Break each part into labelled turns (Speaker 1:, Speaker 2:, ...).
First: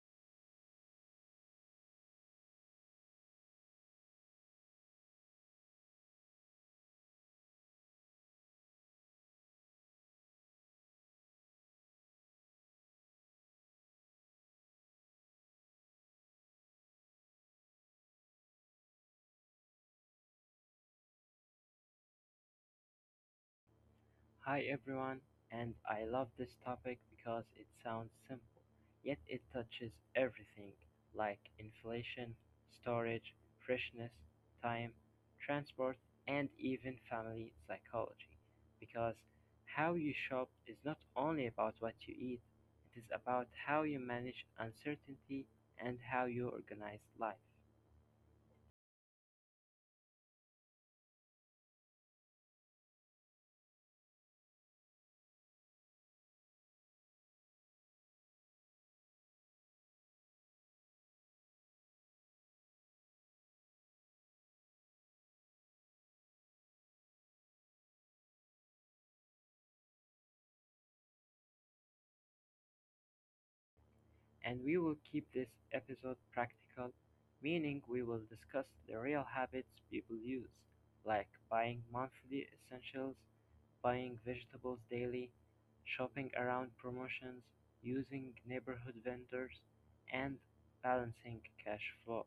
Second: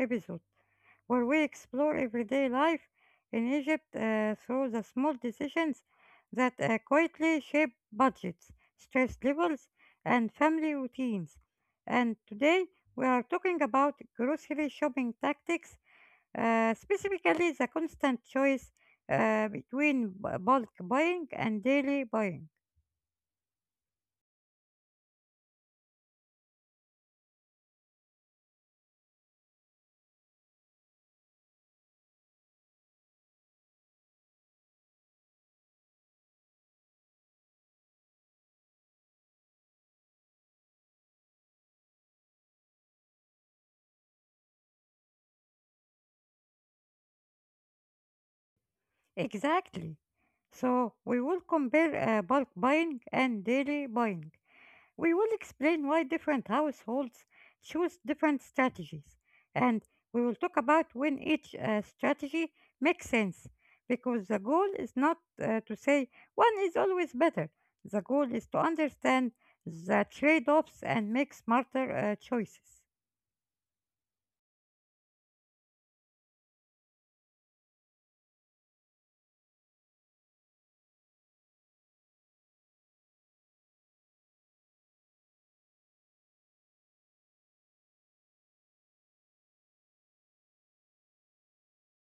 Speaker 1: episode where we explore everyday life in Egypt through the small decisions that quietly shape budgets, stress levels, and family routines. And today we are talking about grocery shopping tactics, specifically the constant choice between bulk buying and daily buying.
Speaker 2: Hi everyone, and I love this topic because it sounds simple, yet it touches everything like inflation, storage, freshness, time, transport, and even family psychology. Because how you shop is not only about what you eat, it is about how you manage uncertainty and how you organize life.
Speaker 1: Exactly. So we will compare bulk buying and daily buying. We will explain why different households choose different strategies, and we will talk about when each strategy makes sense. Because the goal is not to say one is always better. The goal is to understand the trade-offs and make smarter choices.
Speaker 2: And we will keep this episode practical, meaning we will discuss the real habits people use, like buying monthly essentials, buying vegetables daily, shopping around promotions, using neighborhood vendors, and balancing cash flow,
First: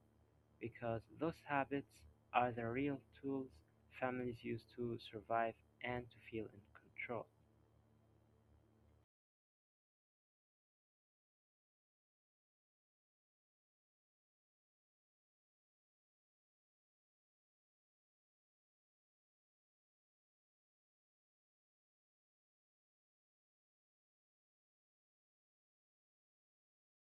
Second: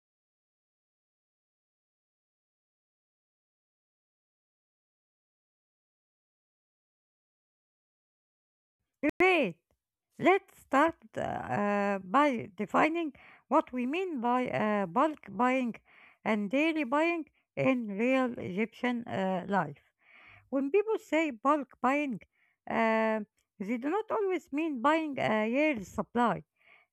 Speaker 2: because those habits are the real tools families use to survive and to feel in control.
Speaker 1: Great. Let's start by defining what we mean by bulk buying and daily buying in real Egyptian life. When people say bulk buying, uh, they do not always mean buying a year's supply.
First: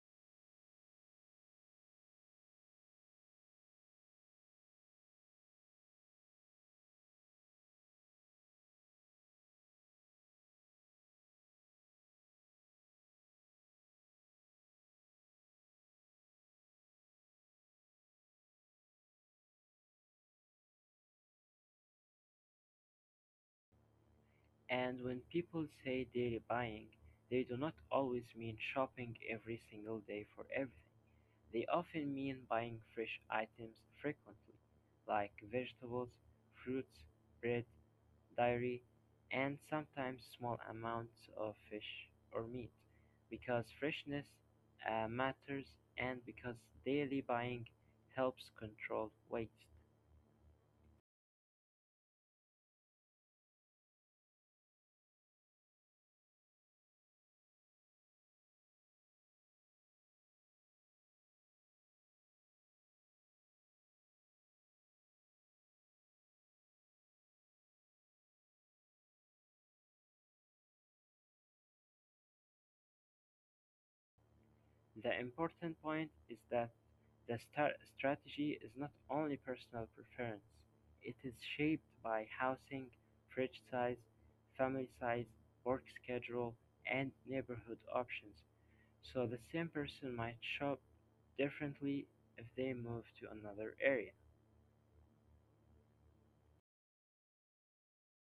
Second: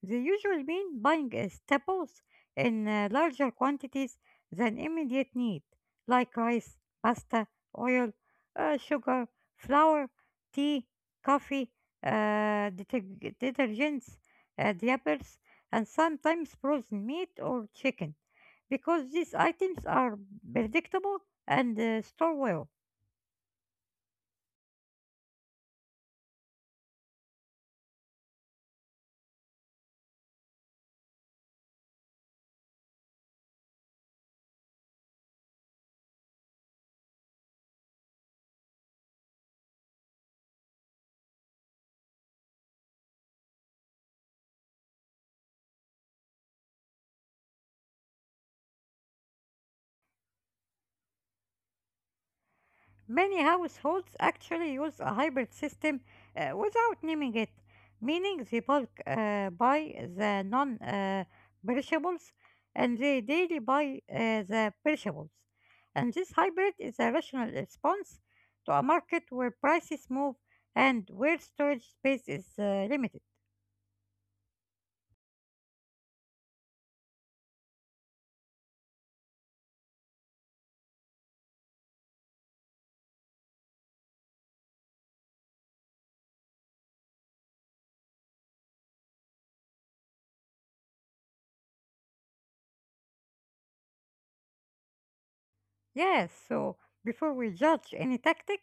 Speaker 1: They usually mean buying staples in larger quantities than immediate need, like rice, pasta, oil, sugar, flour, tea, coffee, detergents, diapers, and sometimes frozen meat or chicken because these items are predictable and store well.
Speaker 2: And when people say daily buying, they do not always mean shopping every single day for everything. They often mean buying fresh items frequently, like vegetables, fruits, bread, dairy, and sometimes small amounts of fish or meat, because freshness matters and because daily buying helps control waste.
Speaker 1: Many households actually use a hybrid system without naming it, meaning they bulk buy the non perishables and they daily buy the perishables. And this hybrid is a rational response to a market where prices move and where storage space is limited.
Speaker 2: The important point is that the star strategy is not only personal preference, it is shaped by housing, fridge size, family size, work schedule, and neighborhood options, so the same person might shop differently if they move to another area.
Speaker 1: Yes, so before we judge any tactic,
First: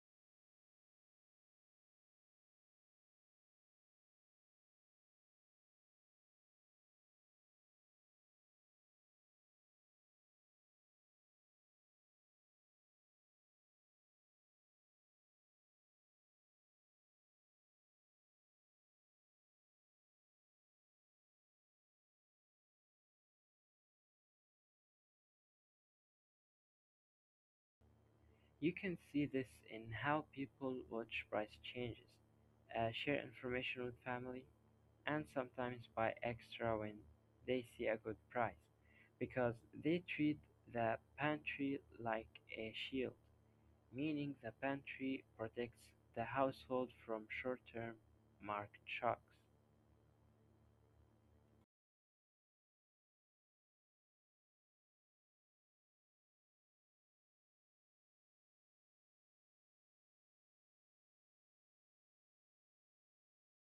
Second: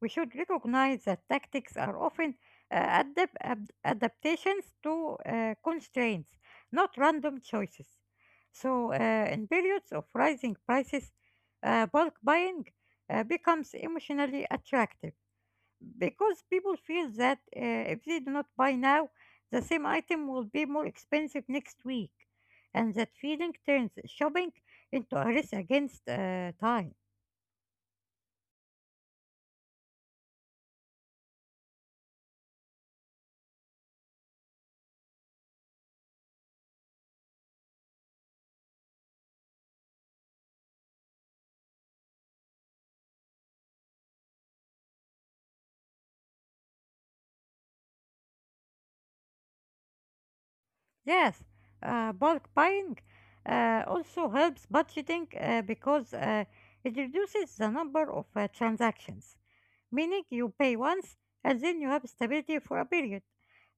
Speaker 1: we should recognize that tactics are often adaptations to constraints, not random choices. So, in periods of rising prices, bulk buying becomes emotionally attractive because people feel that if they do not buy now, the same item will be more expensive next week. And that feeling turns shopping into a race against time.
Speaker 2: You can see this in how people watch price changes, share information with family, and sometimes buy extra when they see a good price because they treat the pantry like a shield, meaning the pantry protects the household from short term market shocks.
Speaker 1: Yes, bulk buying also helps budgeting because it reduces the number of transactions, meaning you pay once and then you have stability for a period.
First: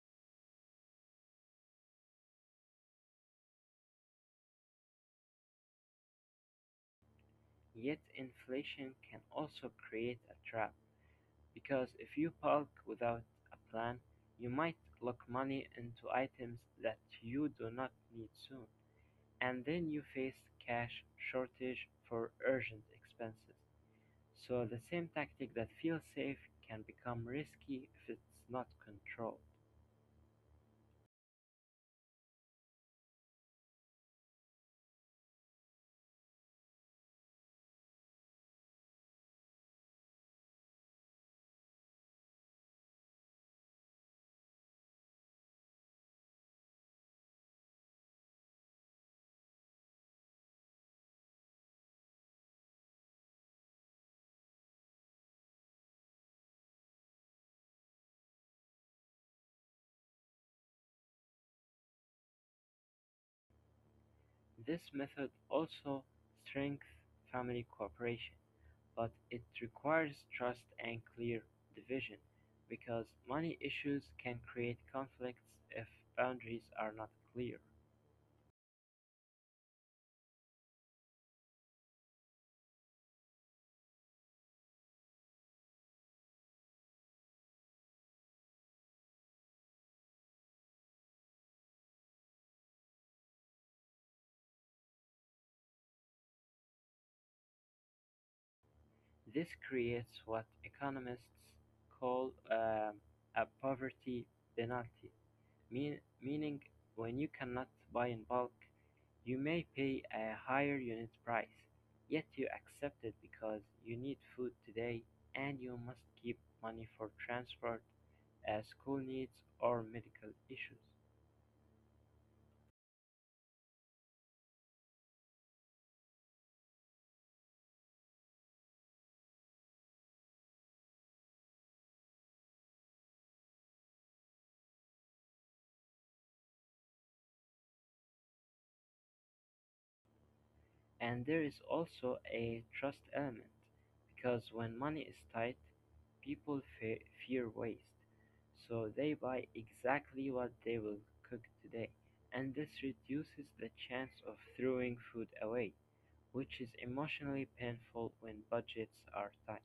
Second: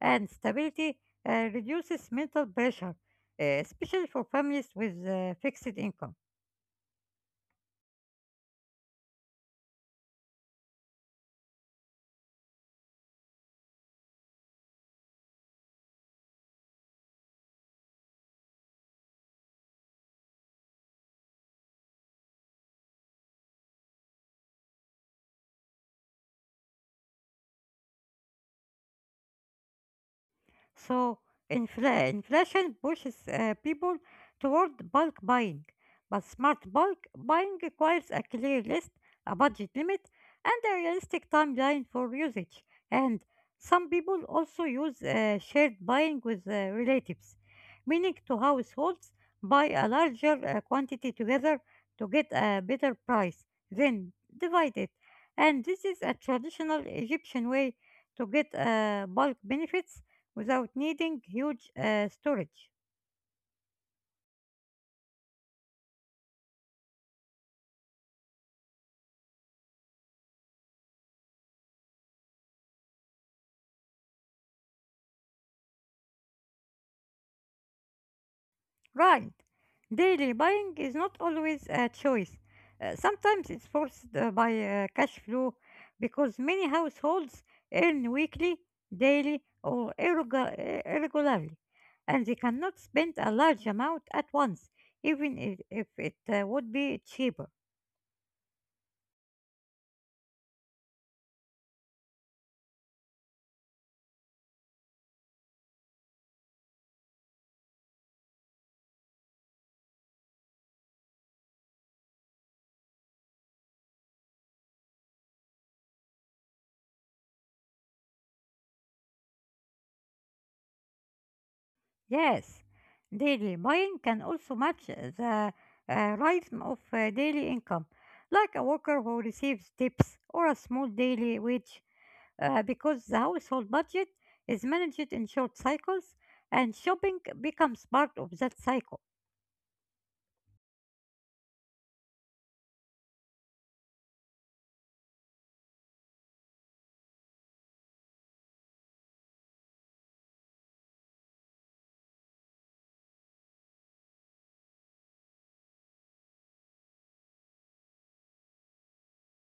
Speaker 1: And stability reduces mental pressure, especially for families with fixed income.
Speaker 2: Yet, inflation can also create a trap. Because if you park without a plan, you might lock money into items that you do not need soon, and then you face cash shortage for urgent expenses. So the same tactic that feels safe can become risky if it's not controlled.
Speaker 1: So inflation pushes people toward bulk buying, but smart bulk buying requires a clear list, a budget limit, and a realistic timeline for usage. And some people also use shared buying with relatives, meaning two households buy a larger quantity together to get a better price, then divide it. And this is a traditional Egyptian way to get bulk benefits without needing huge storage.
Speaker 2: This method also strengthens family cooperation, but it requires trust and clear division because money issues can create conflicts if boundaries are not clear.
Speaker 1: Right. Daily buying is not always a choice. Sometimes it's forced by cash flow because many households earn weekly, daily, or irregularly, and they cannot spend a large amount at once, even if it would be cheaper.
Speaker 2: This creates what economists call a poverty penalty, meaning when you cannot buy in bulk, you may pay a higher unit price, yet you accept it because you need food today and you must keep money for transport, school needs, or medical issues.
Speaker 1: Yes, daily buying can also match the rhythm of daily income, like a worker who receives tips or a small daily wage, because the household budget is managed in short cycles and shopping becomes part of that cycle.
Speaker 2: And there is also a trust element because when money is tight, people fear waste, so they buy exactly what they will cook today, and this reduces the chance of throwing food away, which is emotionally painful when budgets are tight.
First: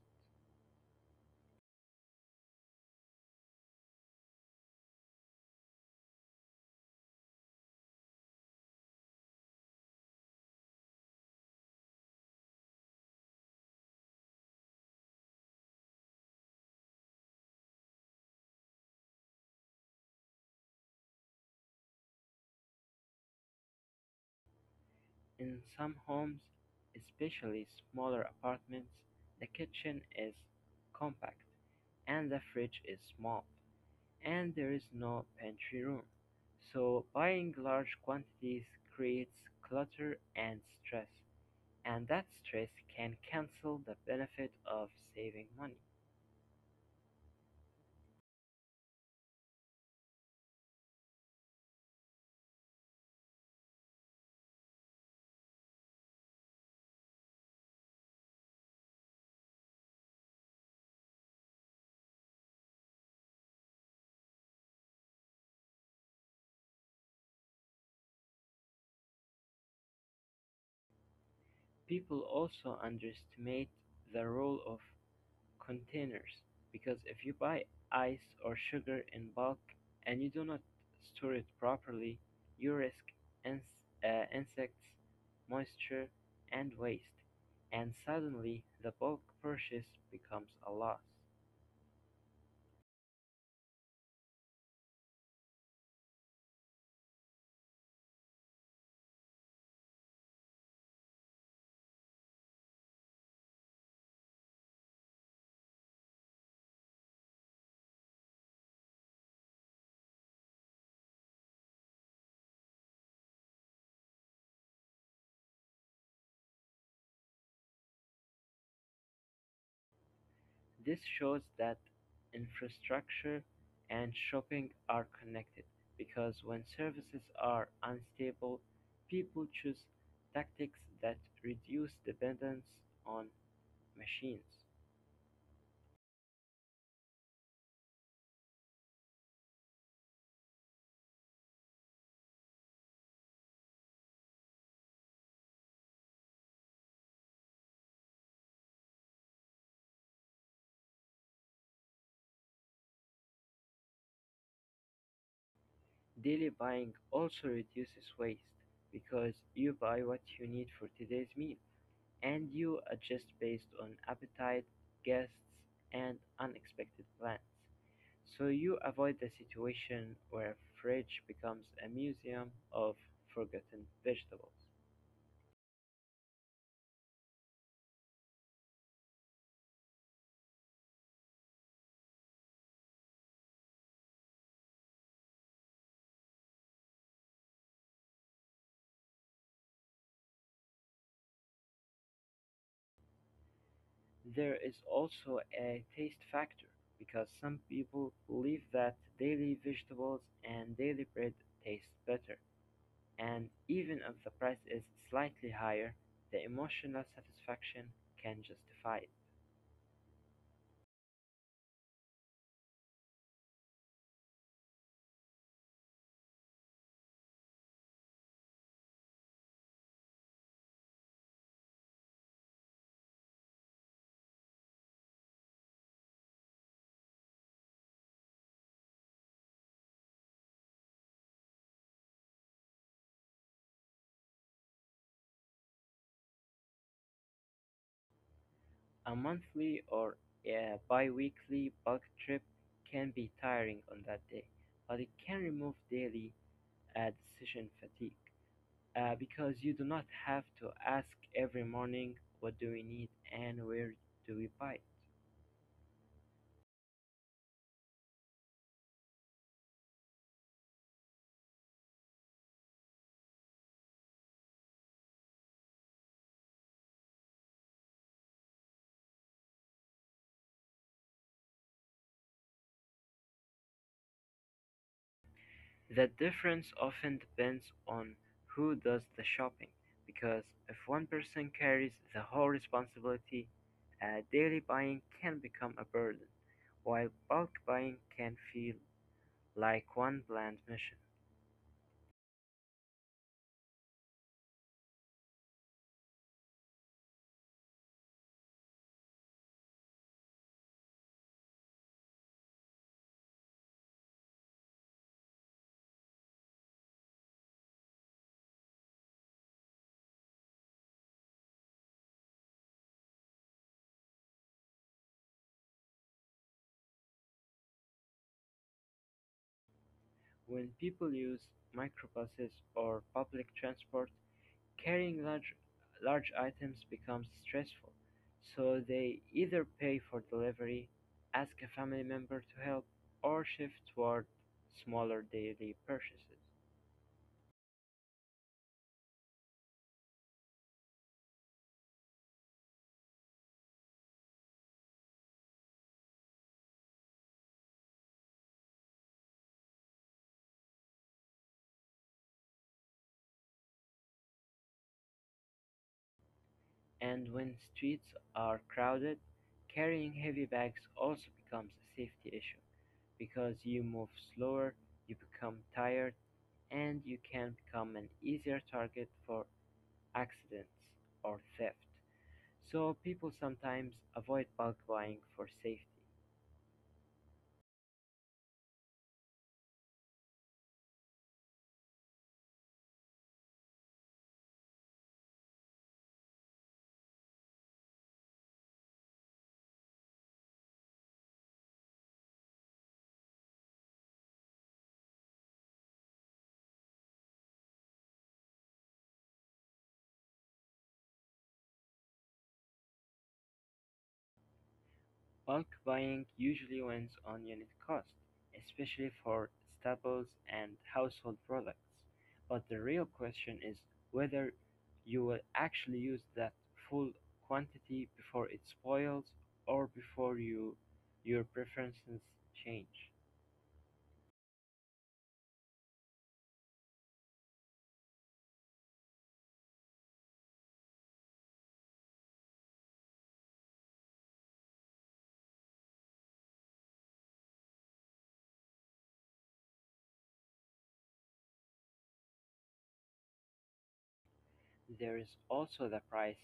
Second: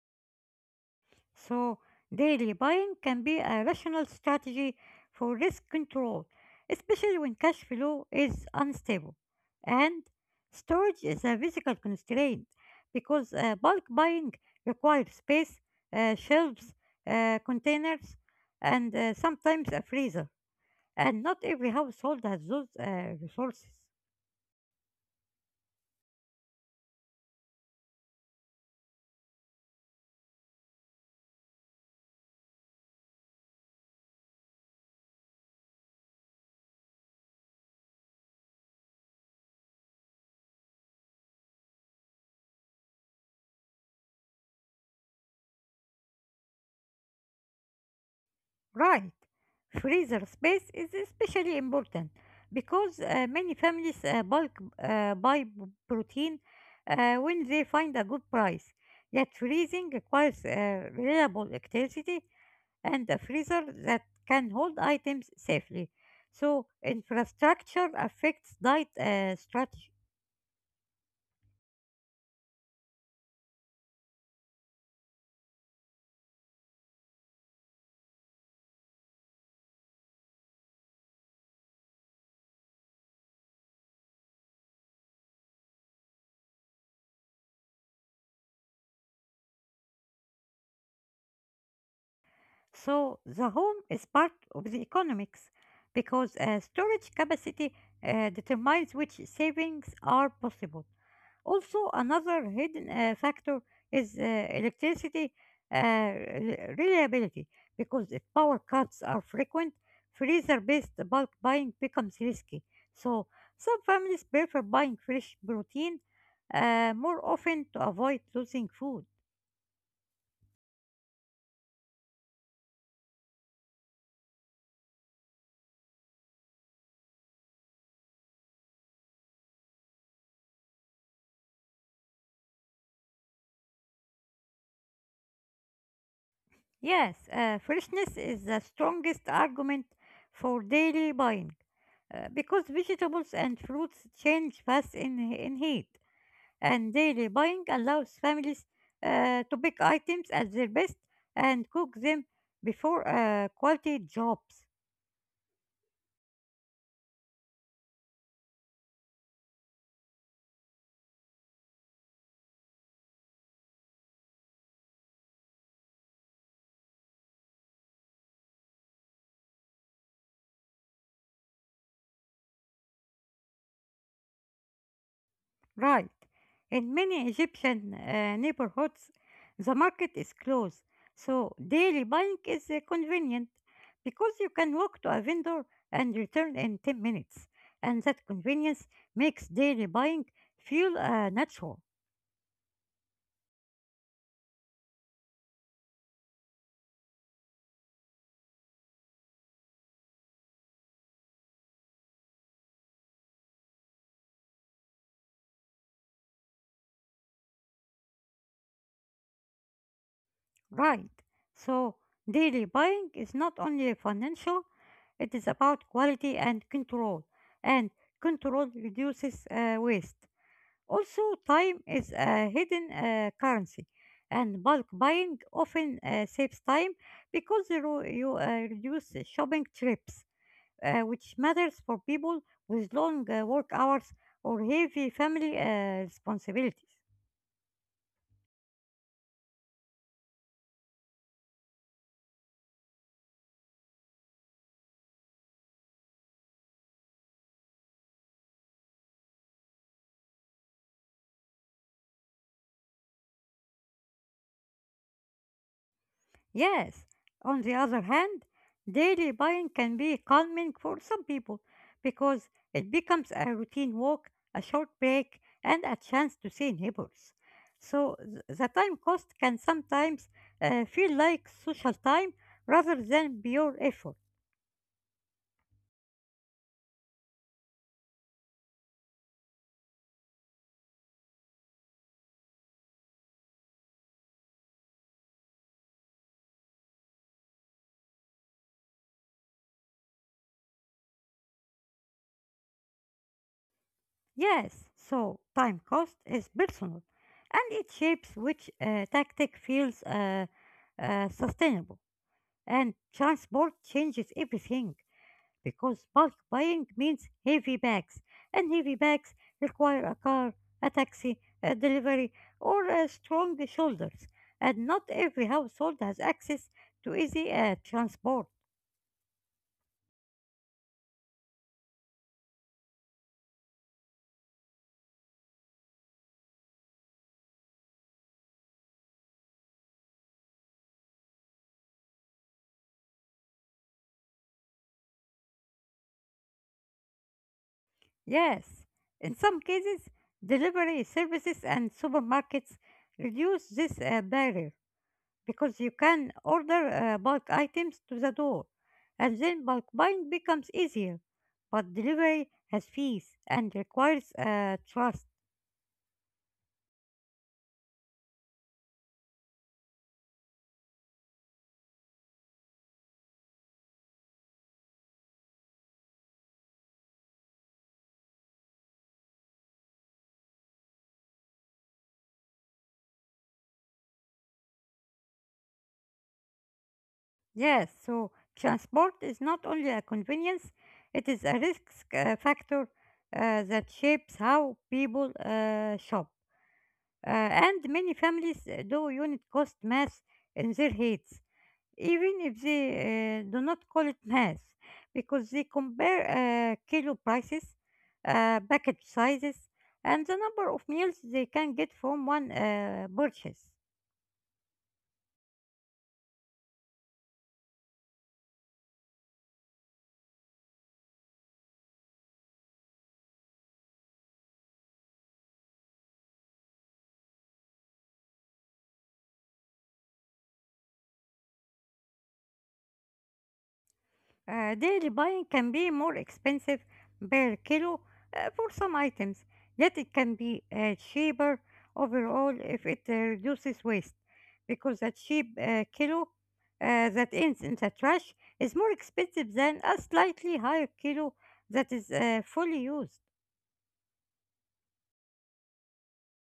Speaker 1: So, daily buying can be a rational strategy for risk control, especially when cash flow is unstable. And storage is a physical constraint because bulk buying requires space, shelves, containers, and sometimes a freezer. And not every household has those resources.
Speaker 2: In some homes, especially smaller apartments, the kitchen is compact and the fridge is small and there is no pantry room. So buying large quantities creates clutter and stress, and that stress can cancel the benefit of saving money.
Speaker 1: Right. Freezer space is especially important because many families bulk buy protein when they find a good price. Yet freezing requires reliable electricity and a freezer that can hold items safely. So infrastructure affects diet strategy.
Speaker 2: People also underestimate the role of containers because if you buy ice or sugar in bulk and you do not store it properly, you risk ins- insects, moisture, and waste, and suddenly the bulk purchase becomes a loss.
Speaker 1: So the home is part of the economics because storage capacity determines which savings are possible. Also, another hidden factor is electricity reliability because if power cuts are frequent, freezer based bulk buying becomes risky. So, some families prefer buying fresh protein more often to avoid losing food.
Speaker 2: This shows that infrastructure and shopping are connected because when services are unstable, people choose tactics that reduce dependence on machines.
Speaker 1: Yes, freshness is the strongest argument for daily buying because vegetables and fruits change fast in heat, and daily buying allows families to pick items at their best and cook them before quality drops.
Speaker 2: Daily buying also reduces waste because you buy what you need for today's meal and you adjust based on appetite, guests, and unexpected plans. So you avoid the situation where a fridge becomes a museum of forgotten vegetables.
Speaker 1: Right. In many Egyptian neighborhoods, the market is closed, so daily buying is convenient because you can walk to a vendor and return in 10 minutes, and that convenience makes daily buying feel natural.
Speaker 2: There is also a taste factor because some people believe that daily vegetables and daily bread taste better. And even if the price is slightly higher, the emotional satisfaction can justify it.
Speaker 1: Right. So, daily buying is not only financial, it is about quality and control reduces waste. Also, time is a hidden currency, and bulk buying often saves time because you reduce shopping trips, which matters for people with long work hours or heavy family responsibilities.
Speaker 2: A monthly or a bi-weekly bulk trip can be tiring on that day, but it can remove daily decision fatigue because you do not have to ask every morning what do we need and where do we buy it?
Speaker 1: Yes, on the other hand, daily buying can be calming for some people because it becomes a routine walk, a short break, and a chance to see neighbors. So the time cost can sometimes feel like social time rather than pure effort.
Speaker 2: The difference often depends on who does the shopping, because if one person carries the whole responsibility, daily buying can become a burden, while bulk buying can feel like one bland mission.
Speaker 1: Yes, so time cost is personal and it shapes which tactic feels sustainable. And transport changes everything because bulk buying means heavy bags, and heavy bags require a car, a taxi, a delivery, or a strong shoulders, and not every household has access to easy transport.
Speaker 2: When people use microbuses or public transport, carrying large items becomes stressful, so they either pay for delivery, ask a family member to help, or shift toward smaller daily purchases.
Speaker 1: Yes, in some cases, delivery services and supermarkets reduce this barrier because you can order bulk items to the door, and then bulk buying becomes easier but delivery has fees and requires trust.
Speaker 2: And when streets are crowded, carrying heavy bags also becomes a safety issue because you move slower, you become tired, and you can become an easier target for accidents or theft. So people sometimes avoid bulk buying for safety.
Speaker 1: Yes, so transport is not only a convenience, it is a risk factor that shapes how people shop. And many families do unit cost math in their heads, even if they do not call it math, because they compare kilo prices, package sizes, and the number of meals they can get from one purchase.
Speaker 2: Bulk buying usually wins on unit cost, especially for staples and household products. But the real question is whether you will actually use that full quantity before it spoils or before you your preferences change.
Speaker 1: Daily buying can be more expensive per kilo for some items, yet it can be cheaper overall if it reduces waste, because a cheap kilo that ends in the trash is more expensive than a slightly higher kilo that is fully used.
Speaker 2: There is also the price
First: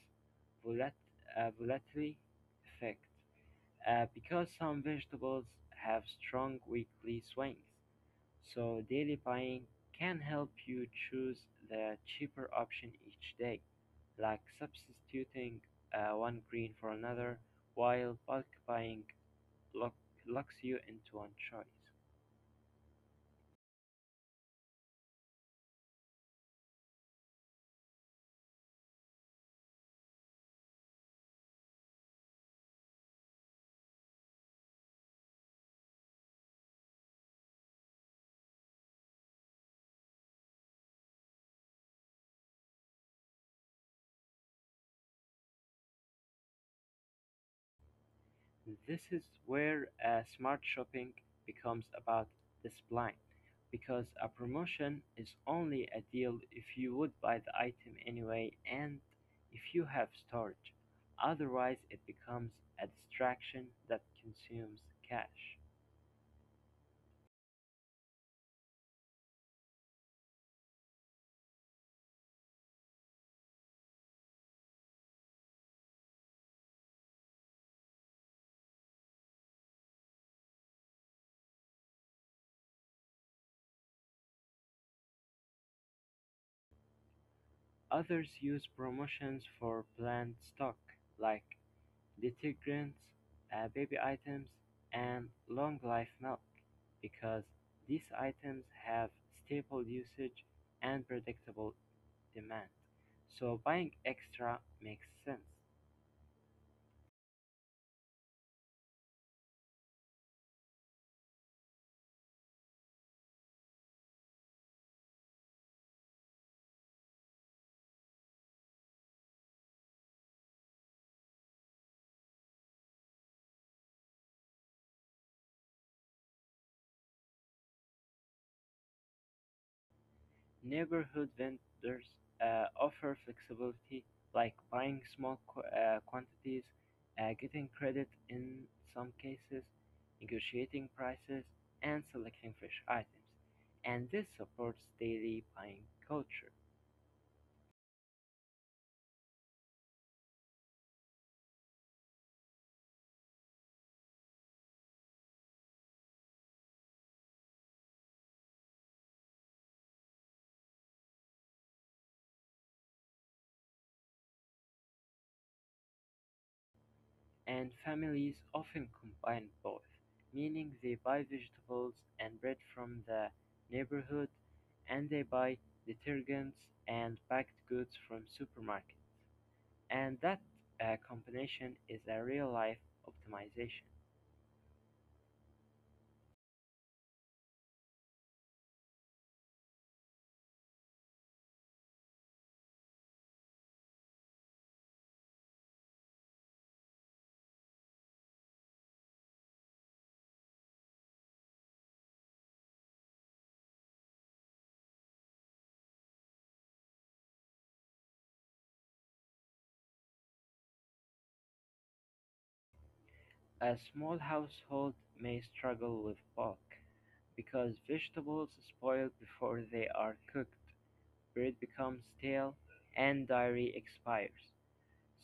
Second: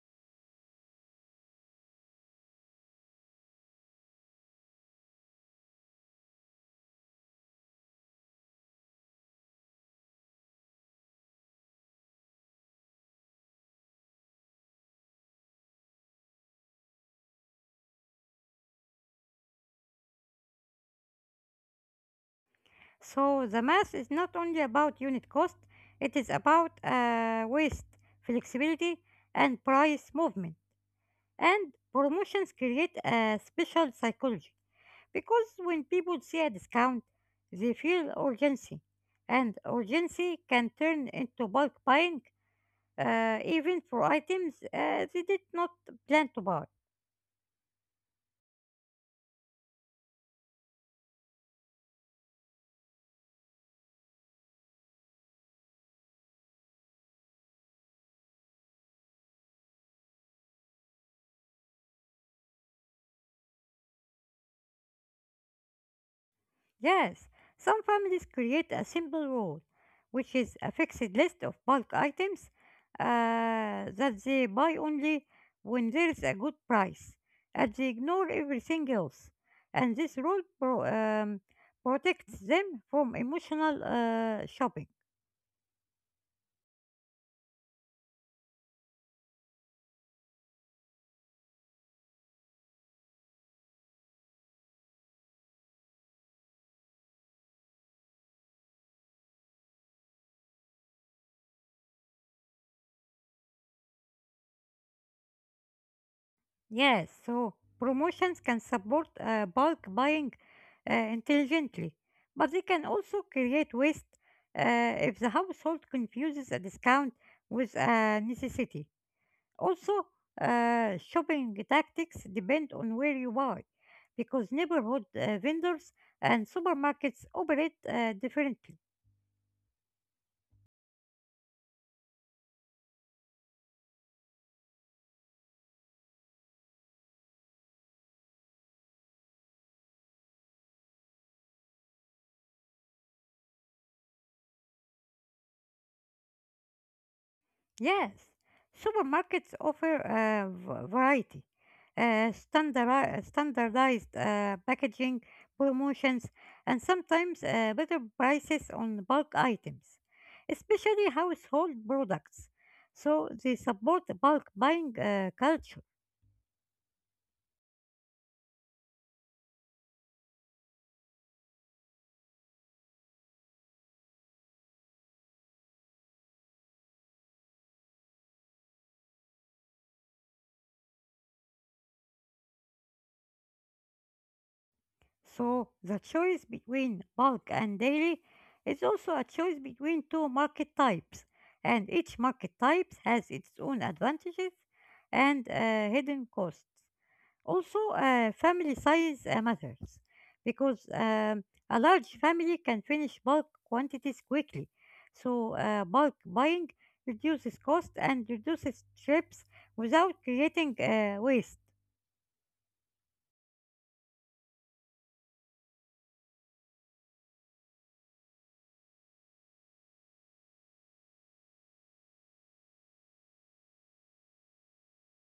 Speaker 2: volat- volatility effect, because some vegetables have strong weekly swings, so daily buying can help you choose the cheaper option each day, like substituting one green for another, while bulk buying lock- locks you into one choice.
Speaker 1: So the math is not only about unit cost, it is about waste, flexibility, and price movement. And promotions create a special psychology because when people see a discount, they feel urgency, and urgency can turn into bulk buying, even for items they did not plan to buy.
Speaker 2: This is where a smart shopping becomes about discipline, because a promotion is only a deal if you would buy the item anyway and if you have storage. Otherwise, it becomes a distraction that consumes cash.
Speaker 1: Yes, some families create a simple rule, which is a fixed list of bulk items that they buy only when there is a good price, and they ignore everything else. And this rule protects them from emotional shopping.
Speaker 2: Others use promotions for planned stock, like detergents, baby items, and long-life milk because these items have stable usage and predictable demand. So buying extra makes sense.
Speaker 1: Yes, so promotions can support bulk buying intelligently, but they can also create waste if the household confuses a discount with a necessity. Also, shopping tactics depend on where you buy, because neighborhood vendors and supermarkets operate differently.
Speaker 2: Neighborhood vendors offer flexibility like buying small quantities, getting credit in some cases, negotiating prices, and selecting fresh items. And this supports daily buying culture.
Speaker 1: Yes, supermarkets offer variety, standardized packaging, promotions, and sometimes better prices on bulk items, especially household products. So they support bulk buying culture.
Speaker 2: And families often combine both, meaning they buy vegetables and bread from the neighborhood and they buy detergents and packed goods from supermarket. And that combination is a real life optimization.
Speaker 1: So the choice between bulk and daily is also a choice between two market types, and each market type has its own advantages and hidden costs. Also, family size matters because a large family can finish bulk quantities quickly. So, bulk buying reduces cost and reduces trips without creating waste.
Speaker 2: A small household may struggle with bulk because vegetables spoil before they are cooked, bread becomes stale, and dairy expires.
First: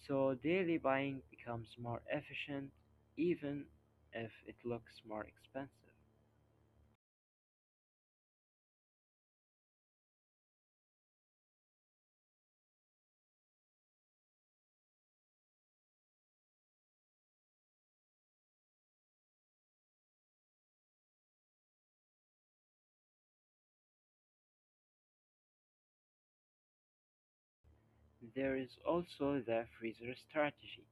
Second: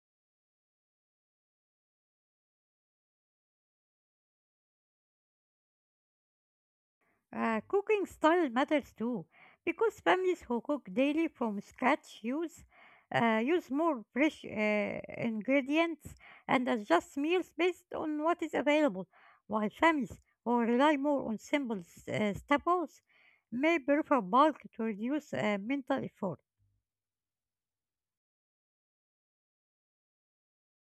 Speaker 2: So daily buying becomes more efficient even if it looks more expensive.
Speaker 1: Cooking style matters too, because families who cook daily from scratch use more fresh ingredients and adjust meals based on what is available, while families who rely more on simple staples may prefer bulk to reduce mental effort.
Speaker 2: There is also the freezer strategy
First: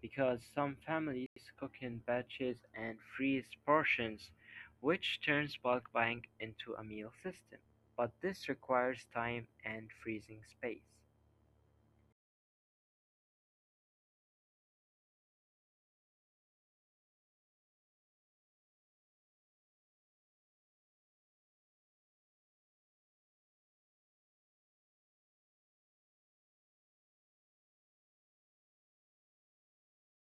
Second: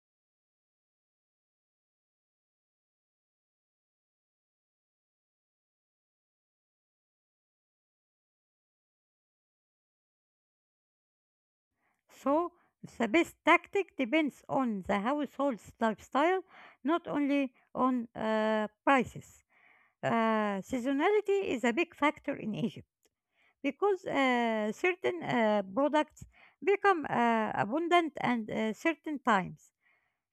Speaker 2: because some families cook in batches and freeze portions, which turns bulk buying into a meal system. But this requires time and freezing space.
Speaker 1: So, the best tactic depends on the household's lifestyle, not only on prices. Seasonality is a big factor in Egypt, because certain products become abundant and certain times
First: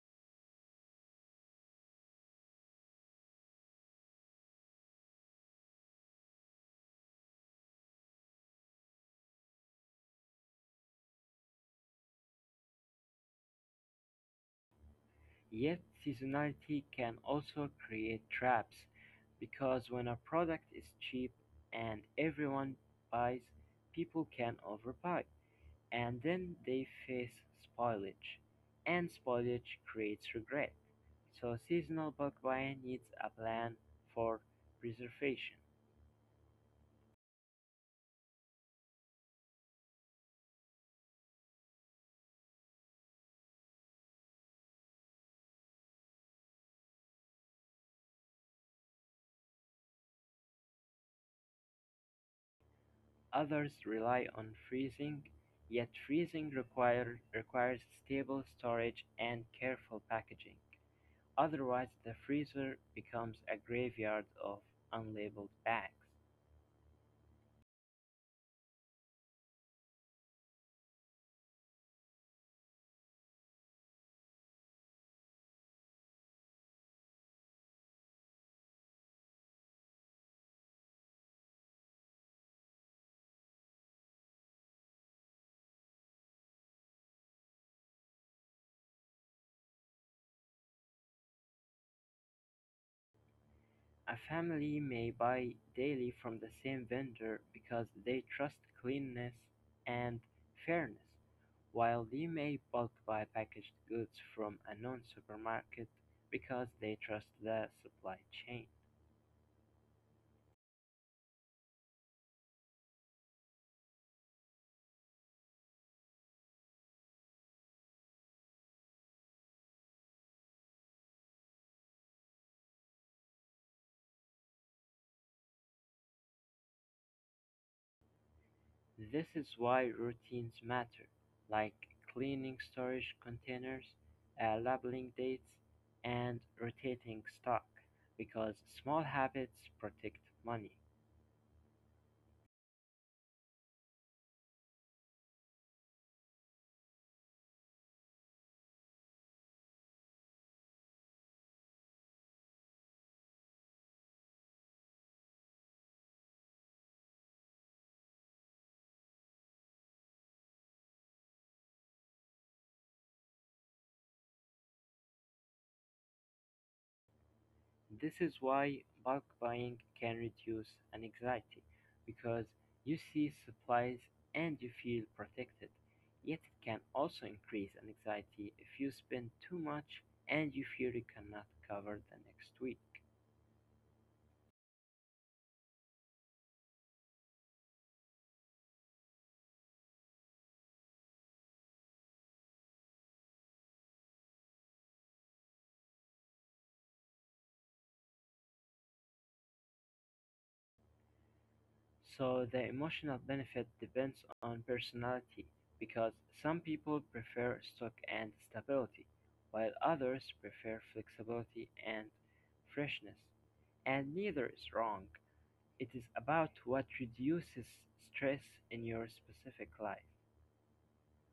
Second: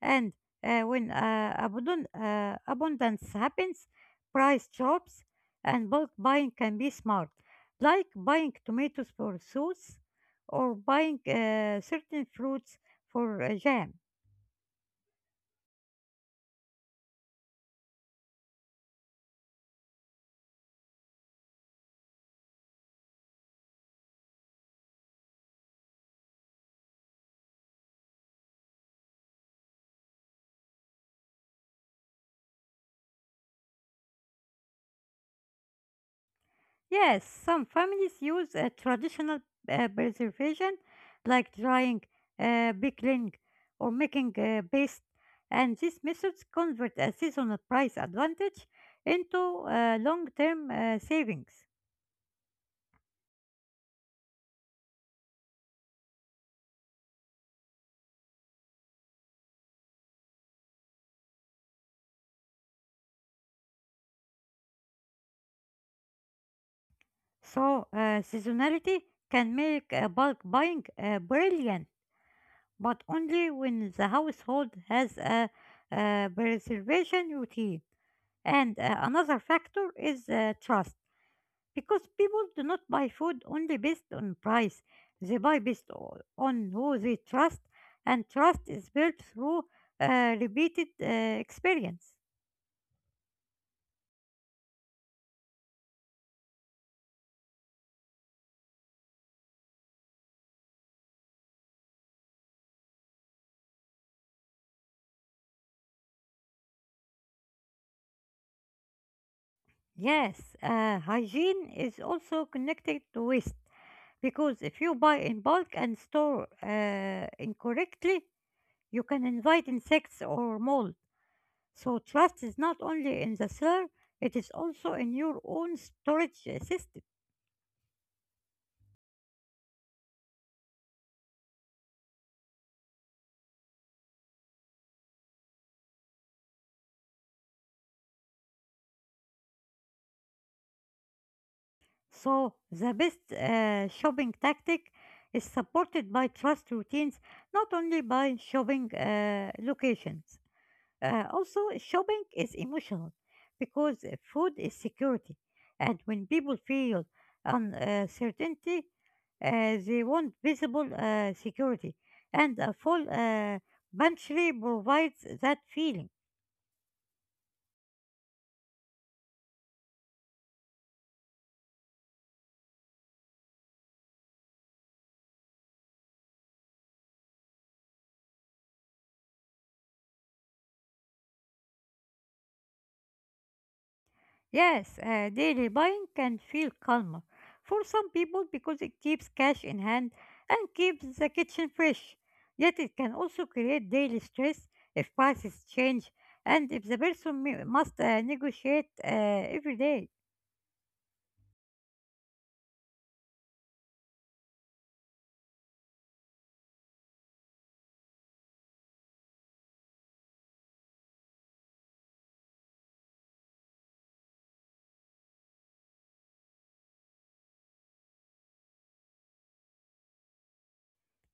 Speaker 1: and when abundance happens price drops and bulk buying can be smart like buying tomatoes for sauce or buying certain fruits for jam.
Speaker 2: Yet seasonality can also create traps, because when a product is cheap and everyone buys, people can overbuy, and then they face spoilage, and spoilage creates regret. So seasonal bulk buying needs a plan for preservation.
Speaker 1: Yes, some families use traditional preservation like drying, pickling, or making paste, and these methods convert a seasonal price advantage into long term savings.
Speaker 2: Others rely on freezing, yet requires stable storage and careful packaging. Otherwise the freezer becomes a graveyard of unlabeled bags.
Speaker 1: So, seasonality can make bulk buying brilliant, but only when the household has a preservation routine. And another factor is trust. Because people do not buy food only based on price, they buy based on who they trust, and trust is built through repeated experience.
Speaker 2: A family may buy daily from the same vendor because they trust cleanness and fairness, while they may bulk buy packaged goods from a known supermarket because they trust the supply chain.
Speaker 1: Yes, hygiene is also connected to waste because if you buy in bulk and store incorrectly, you can invite insects or mold. So, trust is not only in the seller, it is also in your own storage system.
Speaker 2: This is why routines matter, like cleaning storage containers, labeling dates, and rotating stock, because small habits protect money.
Speaker 1: So, the best shopping tactic is supported by trust routines, not only by shopping locations. Also, shopping is emotional because food is security, and when people feel uncertainty, they want visible security, and a full pantry provides that feeling.
Speaker 2: This is why bulk buying can reduce anxiety, because you see supplies and you feel protected. Yet it can also increase anxiety if you spend too much and you fear you cannot cover the next week.
Speaker 1: Yes, daily buying can feel calmer for some people because it keeps cash in hand and keeps the kitchen fresh. Yet it can also create daily stress if prices change and if the person must negotiate every day.
Speaker 2: So the emotional benefit depends on personality because some people prefer stock and stability, while others prefer flexibility and freshness. And neither is wrong. It is about what reduces stress in your specific life.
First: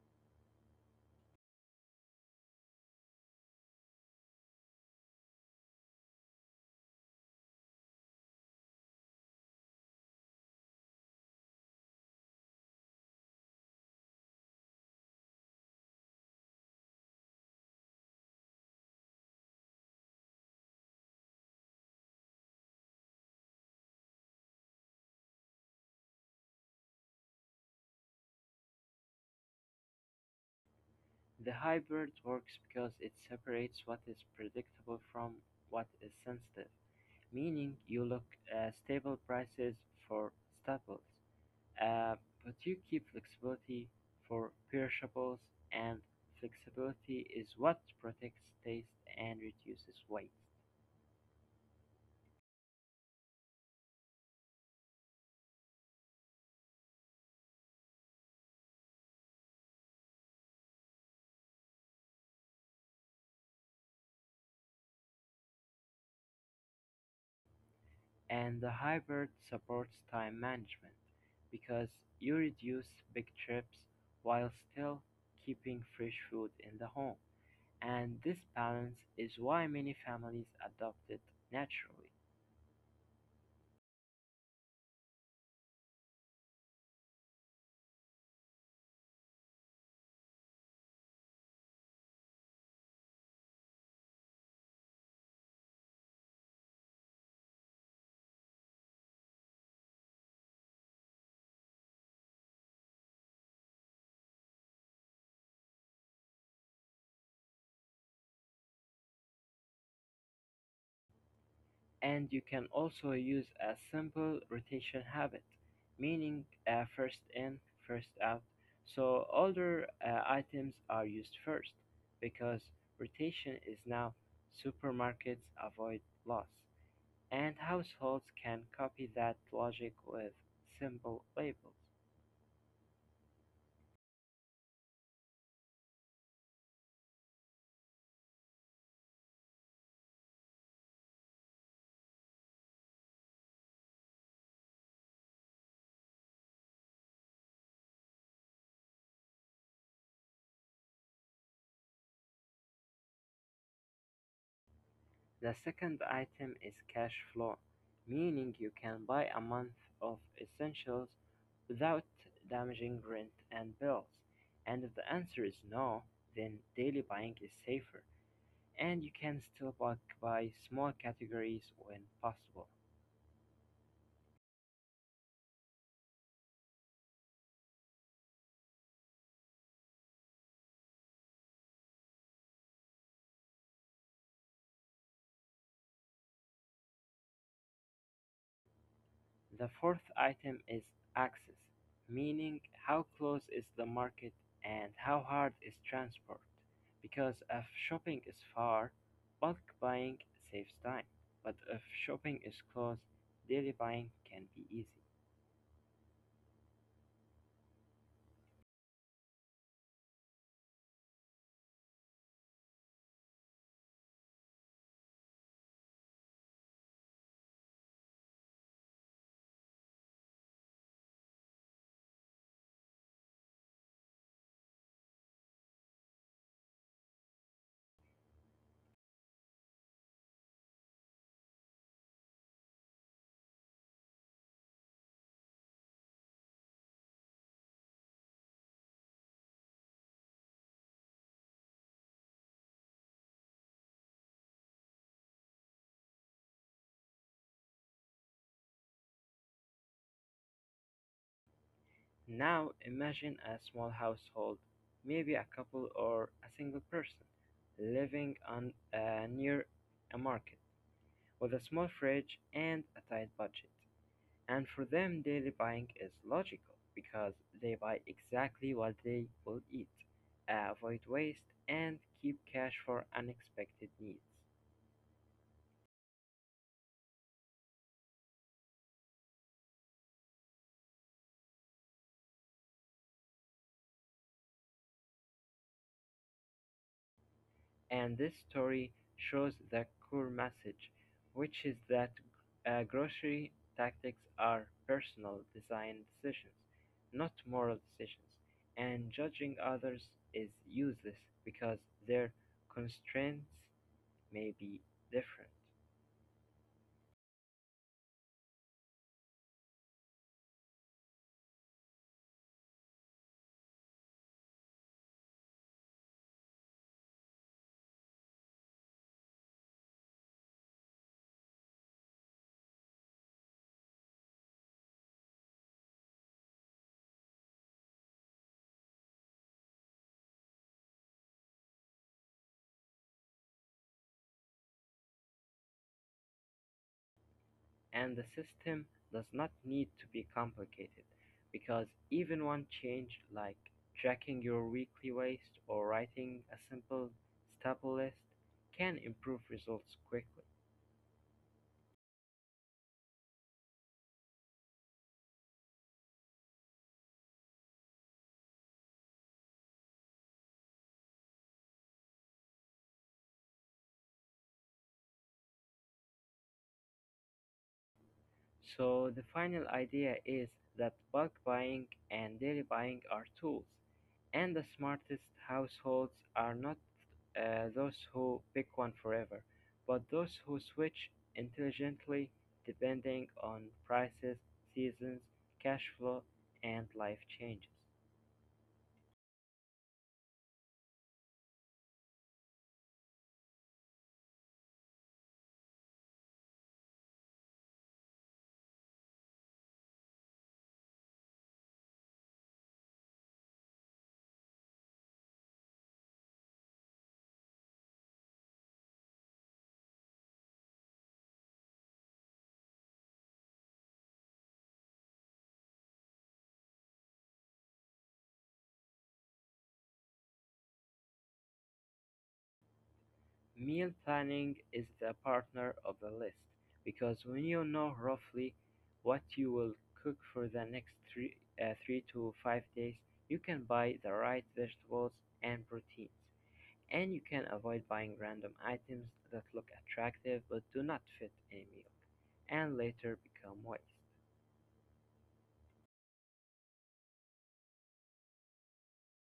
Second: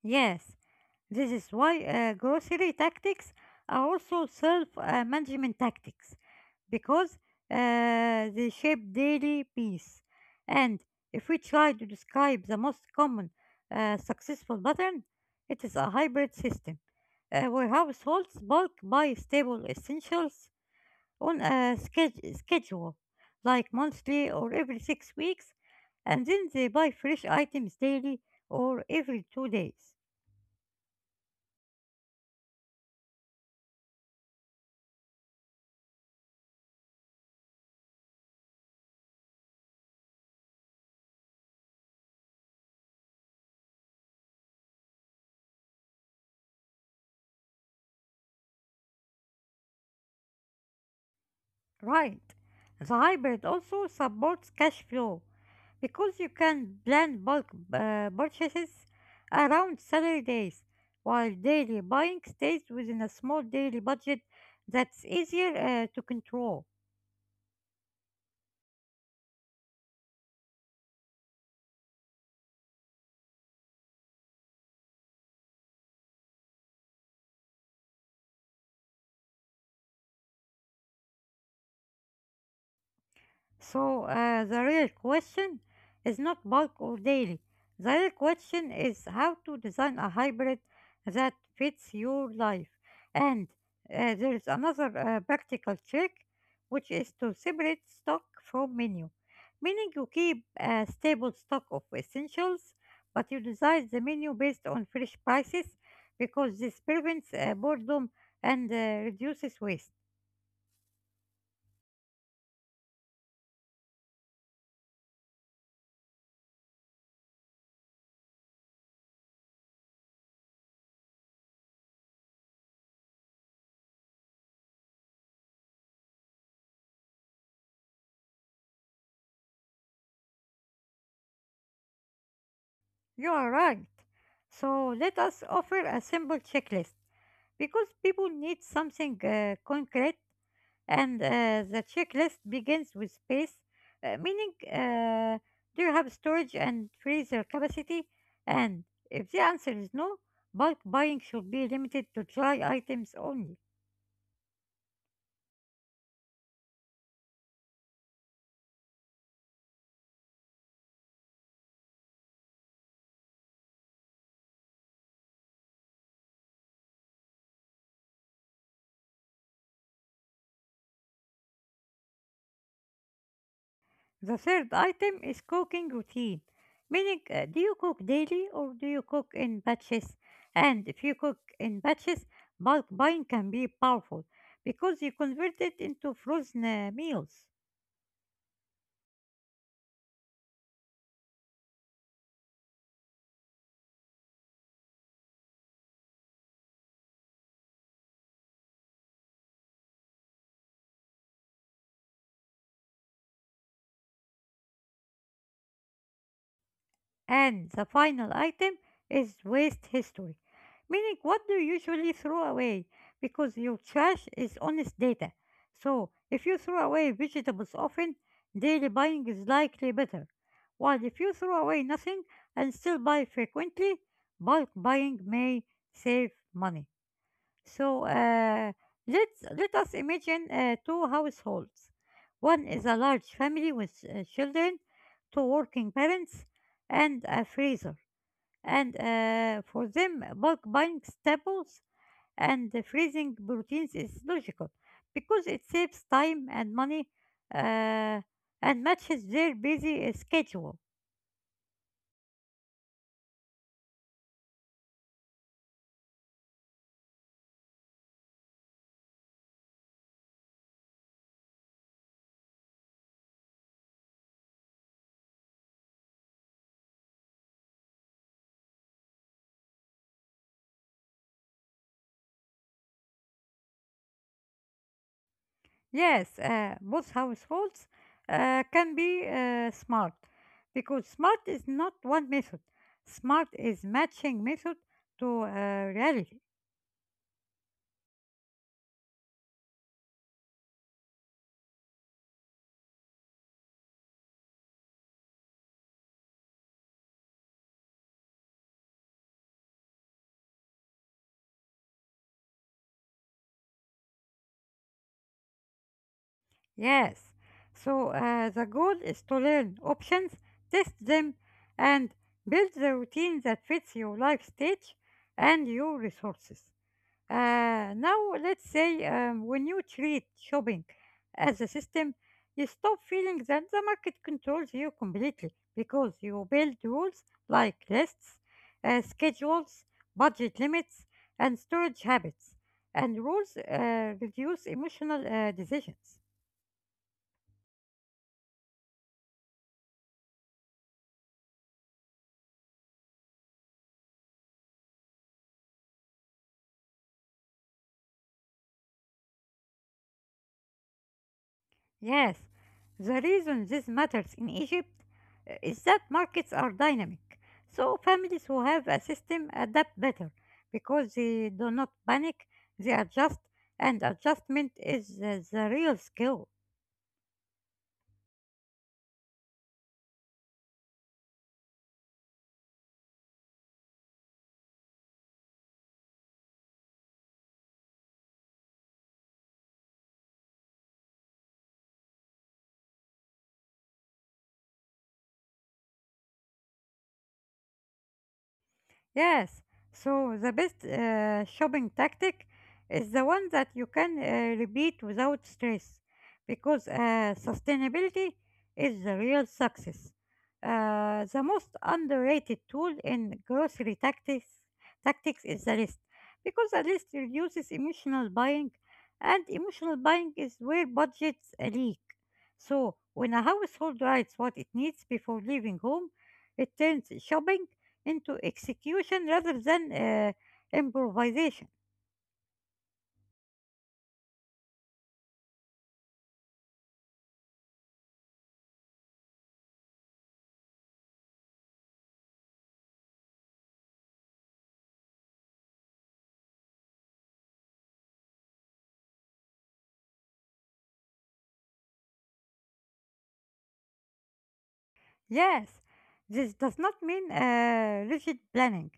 Speaker 1: Yes, this is why grocery tactics are also self management tactics, because they shape daily peace. And if we try to describe the most common successful pattern, it is a hybrid system where households bulk buy stable essentials on a schedule, like monthly or every 6 weeks, and then they buy fresh items daily or every 2 days.
Speaker 2: The hybrid works because it separates what is predictable from what is sensitive, meaning you look at stable prices for staples. Uh, but you keep flexibility for perishables, and flexibility is what protects taste and reduces waste.
Speaker 1: Right. The hybrid also supports cash flow because you can plan bulk purchases around salary days, while daily buying stays within a small daily budget that's easier to control.
Speaker 2: And the hybrid supports time management because you reduce big trips while still keeping fresh food in the home. And this balance is why many families adopt it naturally.
Speaker 1: So, the real question is not bulk or daily. The real question is how to design a hybrid that fits your life. And there is another practical trick, which is to separate stock from menu, meaning you keep a stable stock of essentials, but you design the menu based on fresh prices because this prevents boredom and reduces waste.
Speaker 2: And you can also use a simple rotation habit, meaning first in, first out. So older items are used first because rotation is now supermarkets avoid loss, and households can copy that logic with simple labels.
Speaker 1: You are right. So let us offer a simple checklist because people need something concrete, and the checklist begins with space, meaning do you have storage and freezer capacity? And if the answer is no, bulk buying should be limited to dry items only.
Speaker 2: The second item is cash flow, meaning you can buy a month of essentials without damaging rent and bills. And if the answer is no, then daily buying is safer, and you can still bulk buy small categories when possible.
Speaker 1: The third item is cooking routine, meaning do you cook daily or do you cook in batches? And if you cook in batches, bulk buying can be powerful because you convert it into frozen meals.
Speaker 2: The fourth item is access, meaning how close is the market and how hard is transport. Because if shopping is far, bulk buying saves time. But if shopping is close, daily buying can be easy.
Speaker 1: And the final item is waste history, meaning what do you usually throw away? Because your trash is honest data. So if you throw away vegetables often, daily buying is likely better. While if you throw away nothing and still buy frequently, bulk buying may save money. So let us imagine two households. One is a large family with children, two working parents, and a freezer. And for them, bulk buying staples and the freezing proteins is logical because it saves time and money uh, and matches their busy schedule.
Speaker 2: Now imagine a small household, maybe a couple or a single person, living on near a market with a small fridge and a tight budget. And for them, daily buying is logical because they buy exactly what they will eat, avoid waste, and keep cash for unexpected needs.
Speaker 1: Yes, both households can be smart because smart is not one method. Smart is matching method to reality.
Speaker 2: And this story shows the core message, which is that grocery tactics are personal design decisions, not moral decisions. And judging others is useless because their constraints may be different.
Speaker 1: Yes. So, the goal is to learn options, test them, and build the routine that fits your life stage and your resources. Now, let's say, when you treat shopping as a system, you stop feeling that the market controls you completely because you build rules like lists, schedules, budget limits, and storage habits. And rules reduce emotional decisions.
Speaker 2: And the system does not need to be complicated because even one change like tracking your weekly waste or writing a simple staple list can improve results quickly.
Speaker 1: Yes, the reason this matters in Egypt is that markets are dynamic. So families who have a system adapt better because they do not panic, they adjust, and adjustment is the real skill.
Speaker 2: So the final idea is that bulk buying and daily buying are tools, and the smartest households are not those who pick one forever, but those who switch intelligently depending on prices, seasons, cash flow, and life changes.
Speaker 1: Yes. So the best shopping tactic is the one that you can repeat without stress because sustainability is the real success. The most underrated tool in grocery tactics is the list because the list reduces emotional buying, and emotional buying is where budgets leak. So when a household writes what it needs before leaving home, it turns shopping into execution rather than improvisation.
Speaker 2: Meal planning is the partner of the list because when you know roughly what you will cook for the next 3 to 5 days, you can buy the right vegetables and proteins, and you can avoid buying random items that look attractive but do not fit a meal and later become waste.
Speaker 1: Yes, this does not mean rigid planning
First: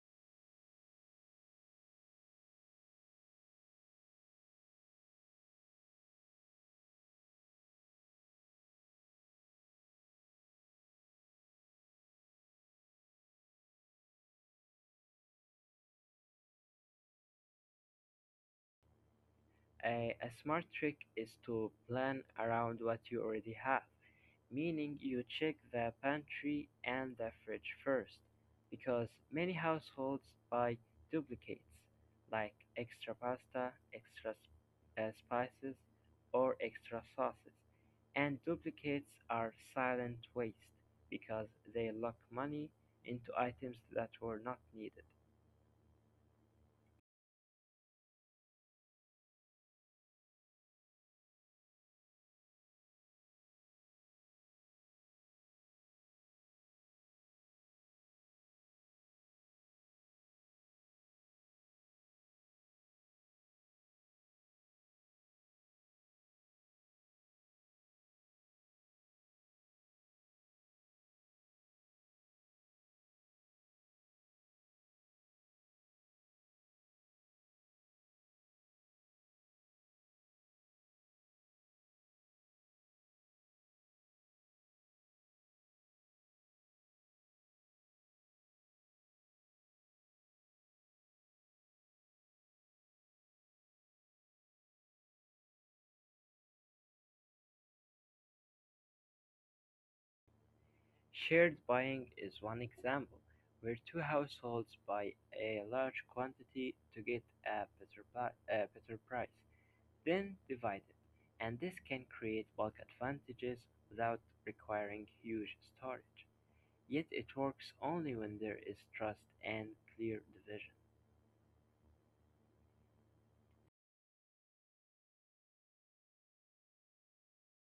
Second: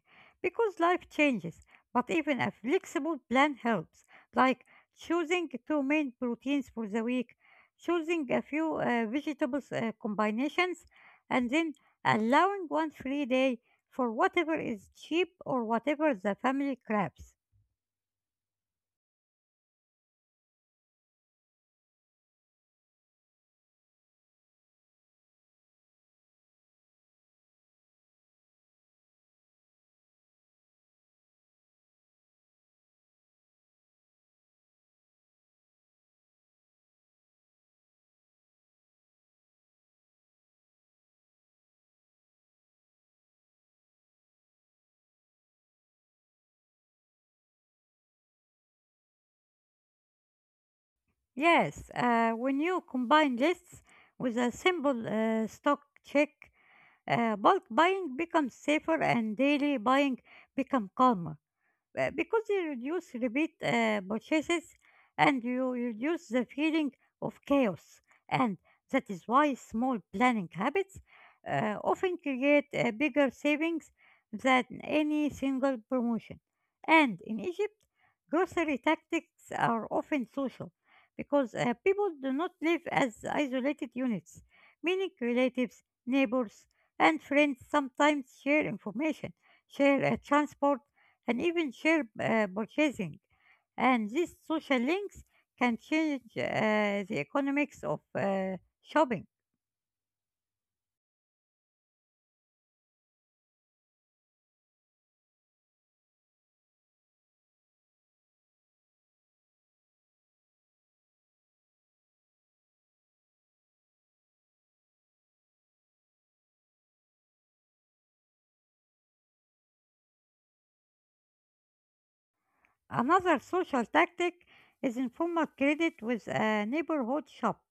Speaker 1: because life changes, but even a flexible plan helps, like choosing two main proteins for the week, choosing a few vegetables combinations, and then allowing one free day for whatever is cheap or whatever the family grabs.
Speaker 2: A smart trick is to plan around what you already have, meaning you check the pantry and the fridge first, because many households buy duplicates, like extra pasta, extra spices, or extra sauces. And duplicates are silent waste because they lock money into items that were not needed.
Speaker 1: Yes, when you combine lists with a simple stock check, bulk buying becomes safer and daily buying become calmer because you reduce repeat purchases and you reduce the feeling of chaos. And that is why small planning habits often create bigger savings than any single promotion. And in Egypt, grocery tactics are often social because people do not live as isolated units, meaning relatives, neighbors, and friends sometimes share information, share transport, and even share purchasing. And these social links can change the economics of shopping.
Speaker 2: Shared buying is one example where two households buy a large quantity to get a better price, then divided, and this can create bulk advantages without requiring huge storage. Yet it works only when there is trust and clear division.
Speaker 1: Another social tactic is informal credit with a neighborhood shop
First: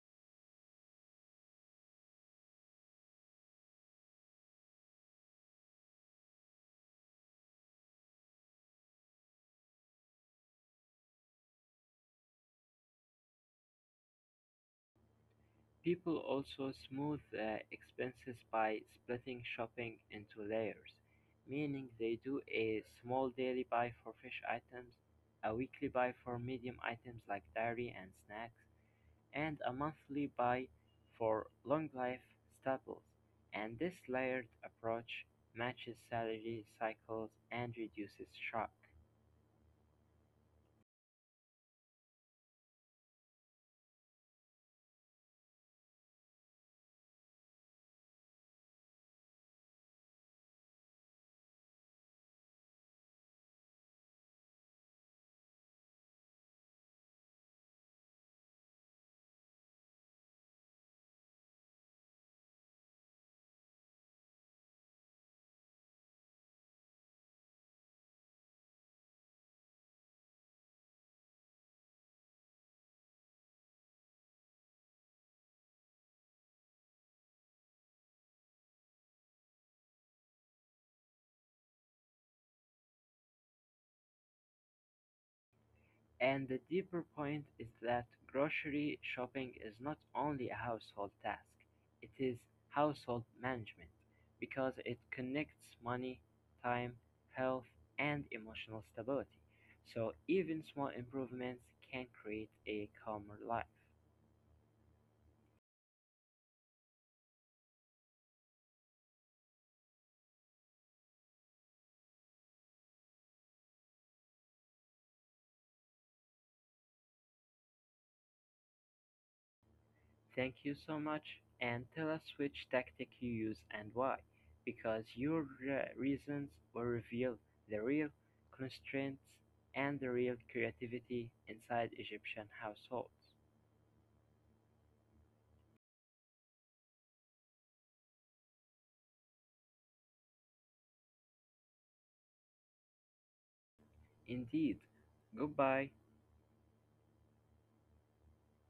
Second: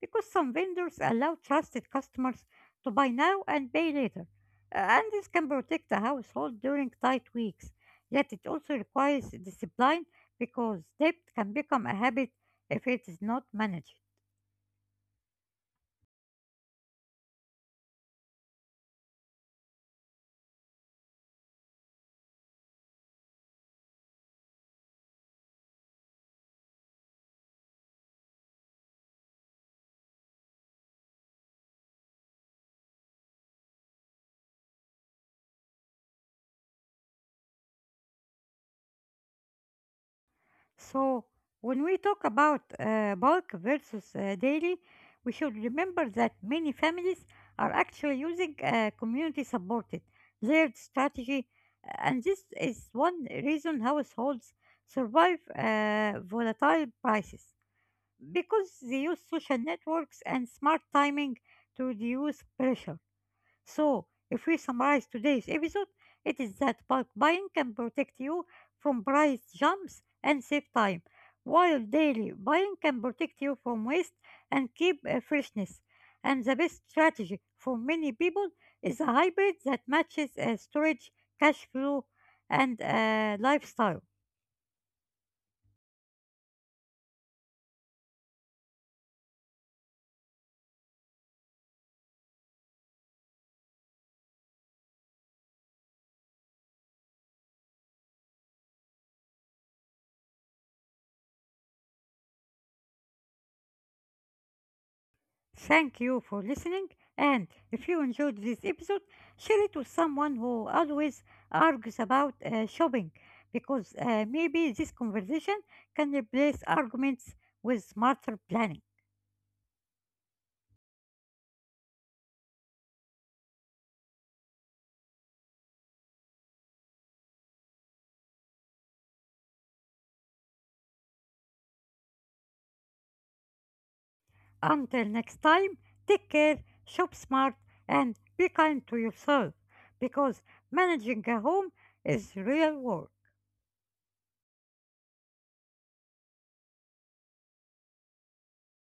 Speaker 1: because some vendors allow trusted customers to buy now and pay later. And this can protect the household during tight weeks. Yet it also requires discipline because debt can become a habit if it is not managed.
Speaker 2: People also smooth expenses by splitting shopping into layers, meaning they do a small daily buy for fish items, a weekly buy for medium items like dairy and snacks, and a monthly buy for long-life staples, and this layered approach matches salary cycles and reduces shock.
Speaker 1: So, when we talk about bulk versus daily, we should remember that many families are actually using community supported layered strategy, and this is one reason households survive volatile prices because they use social networks and smart timing to reduce pressure. So, if we summarize today's episode, it is that bulk buying can protect you from price jumps and save time, while daily buying can protect you from waste and keep freshness. And the best strategy for many people is a hybrid that matches storage, cash flow, and lifestyle.
Speaker 2: And the deeper point is that grocery shopping is not only a household task, it is household management because it connects money, time, health, and emotional stability. So even small improvements can create a calmer life.
Speaker 1: Thank you for listening, and if you enjoyed this episode, share it with someone who always argues about shopping because maybe this conversation can replace arguments with smarter planning.
Speaker 2: Thank you so much and tell us which tactic you use and why, because your reasons will reveal the real constraints and the real creativity inside Egyptian households.
Speaker 1: Until next time, take care, shop smart, and be kind to yourself because managing a home is real work.
Speaker 2: Indeed, goodbye.